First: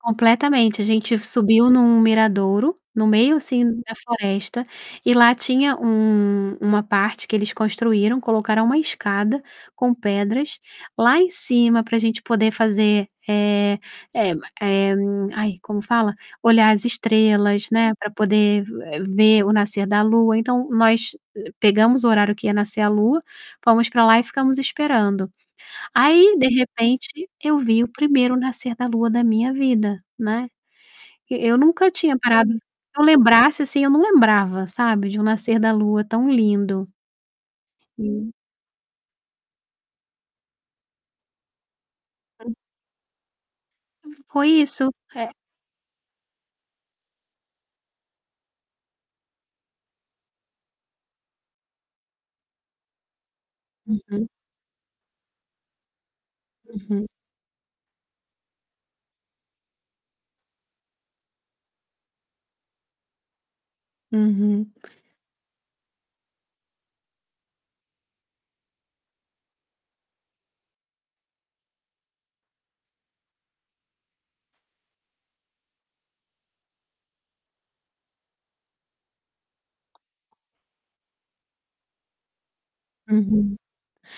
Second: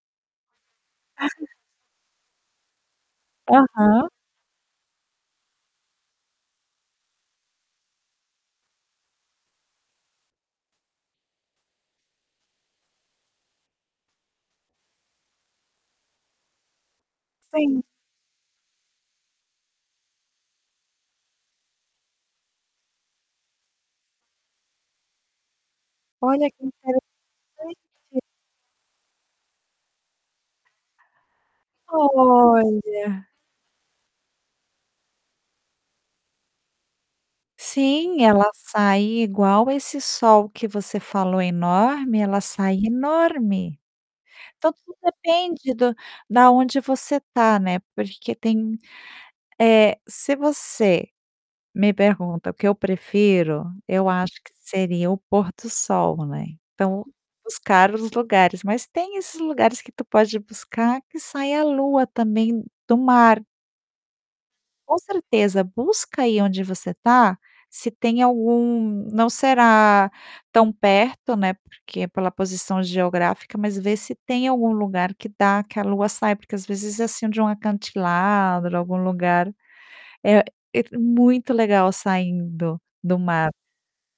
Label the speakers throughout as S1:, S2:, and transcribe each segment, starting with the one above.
S1: Completamente, a gente
S2: [unintelligible]
S1: subiu num miradouro, no meio, assim, da
S2: Aham.
S1: floresta, e lá tinha um uma parte que eles construíram, colocaram uma escada com pedras, lá em cima pra gente poder fazer, eh eh m eh, aí como fala? Olhar as estrelas,
S2: Sim.
S1: né, pra poder vu eh, ver o nascer da lua, então, nós, eh, pegamos o horário que ia nascer a lua, fomos pra lá e ficamos esperando. Aí, de
S2: Olha que interesssante.
S1: repente eu vi o primeiro nascer da lua da minha vida, né. E eu nunca tinha parado
S2: Olha!
S1: que eu lembrasse, assim, eu não lembrava, sabe, de um nascer da lua tão lindo.
S2: Sim,
S1: Hum
S2: ela sai igual esse sol que você falou enorme, ela
S1: [unintelligible]
S2: sai enorme.
S1: Fo foi
S2: Então,
S1: isso.
S2: tudo
S1: Ré
S2: depende do da onde você tá, né, porque tem eh, se você me pergunta: "O que eu prefiro?". Eu
S1: Uhum.
S2: acho que seria o pôr do sol, né, então,
S1: Uhum.
S2: buscar os lugares mas tem esses lugares que tu pode buscar que sai a lua também do mar.
S1: Uhum.
S2: Com certeza. Busca aí onde você tá, se tem algum não será tão perto, né, porque, pela posição geográfica, mas vê se tem algum lugar que dá, que a lua sai, porque às vezes é assim de um acantilado, algum lugar, eh et muito legal saindo, do mar.
S1: Uhum.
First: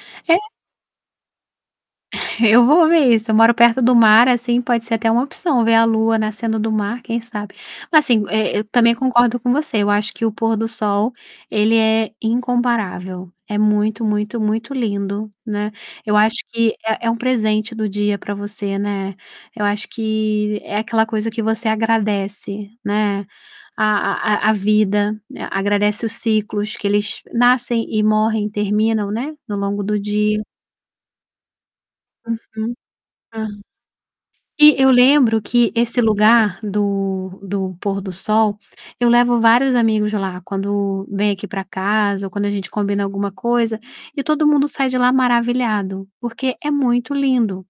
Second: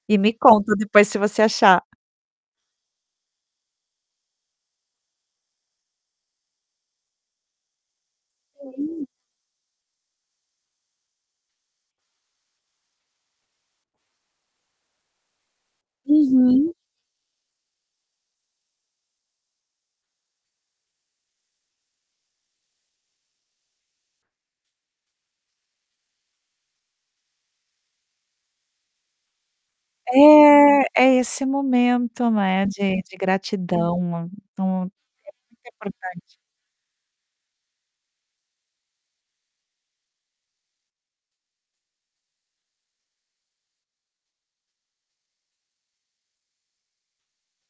S2: E me
S1: É
S2: conta depois se você achar.
S1: Eu vou ver isso, eu moro perto do mar, assim, pode ser até uma opção ver a lua nascendo do mar, quem sabe? Assim, e eu também
S2: [unintelligible]
S1: concordo com você, eu acho que o pôr do sol ele é incomparável, é muito, muito, muito lindo, né, eu acho
S2: Uhum.
S1: que é é um presente do dia pra você, né, eu acho que, é aquela coisa que você agradece, né, a a a a vida, agradece os ciclos que eles nascem e morrem e terminam, né, no longo do dia.
S2: É, é esse momento, né,
S1: Uhum,
S2: de de
S1: hã.
S2: gratidão, hum, é
S1: E, eu
S2: muito
S1: lembro que esse
S2: importante.
S1: lugar do do pôr do sol, eu levo vários amigos lá quando vem aqui pra casa ou quando a gente combina alguma coisa, e todo mundo sai de lá maravilhado, porque é muito lindo.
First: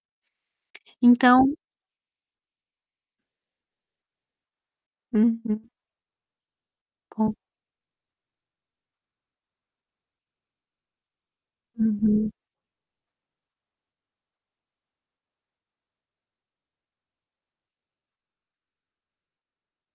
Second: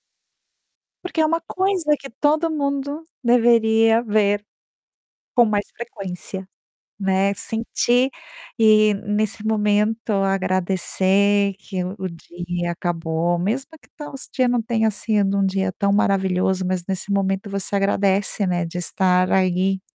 S2: Porque é uma
S1: Então
S2: coisa que todo mundo deveria ver, com mais
S1: Uhum.
S2: frequência, né,
S1: Com
S2: sentir, e nesse momento agradecer que o o
S1: Uhum.
S2: dia acabou, mesmo que tão esse dia não tenha sido um dia tão maravilhoso, mas nesse momento você agradece, né, de estar aí.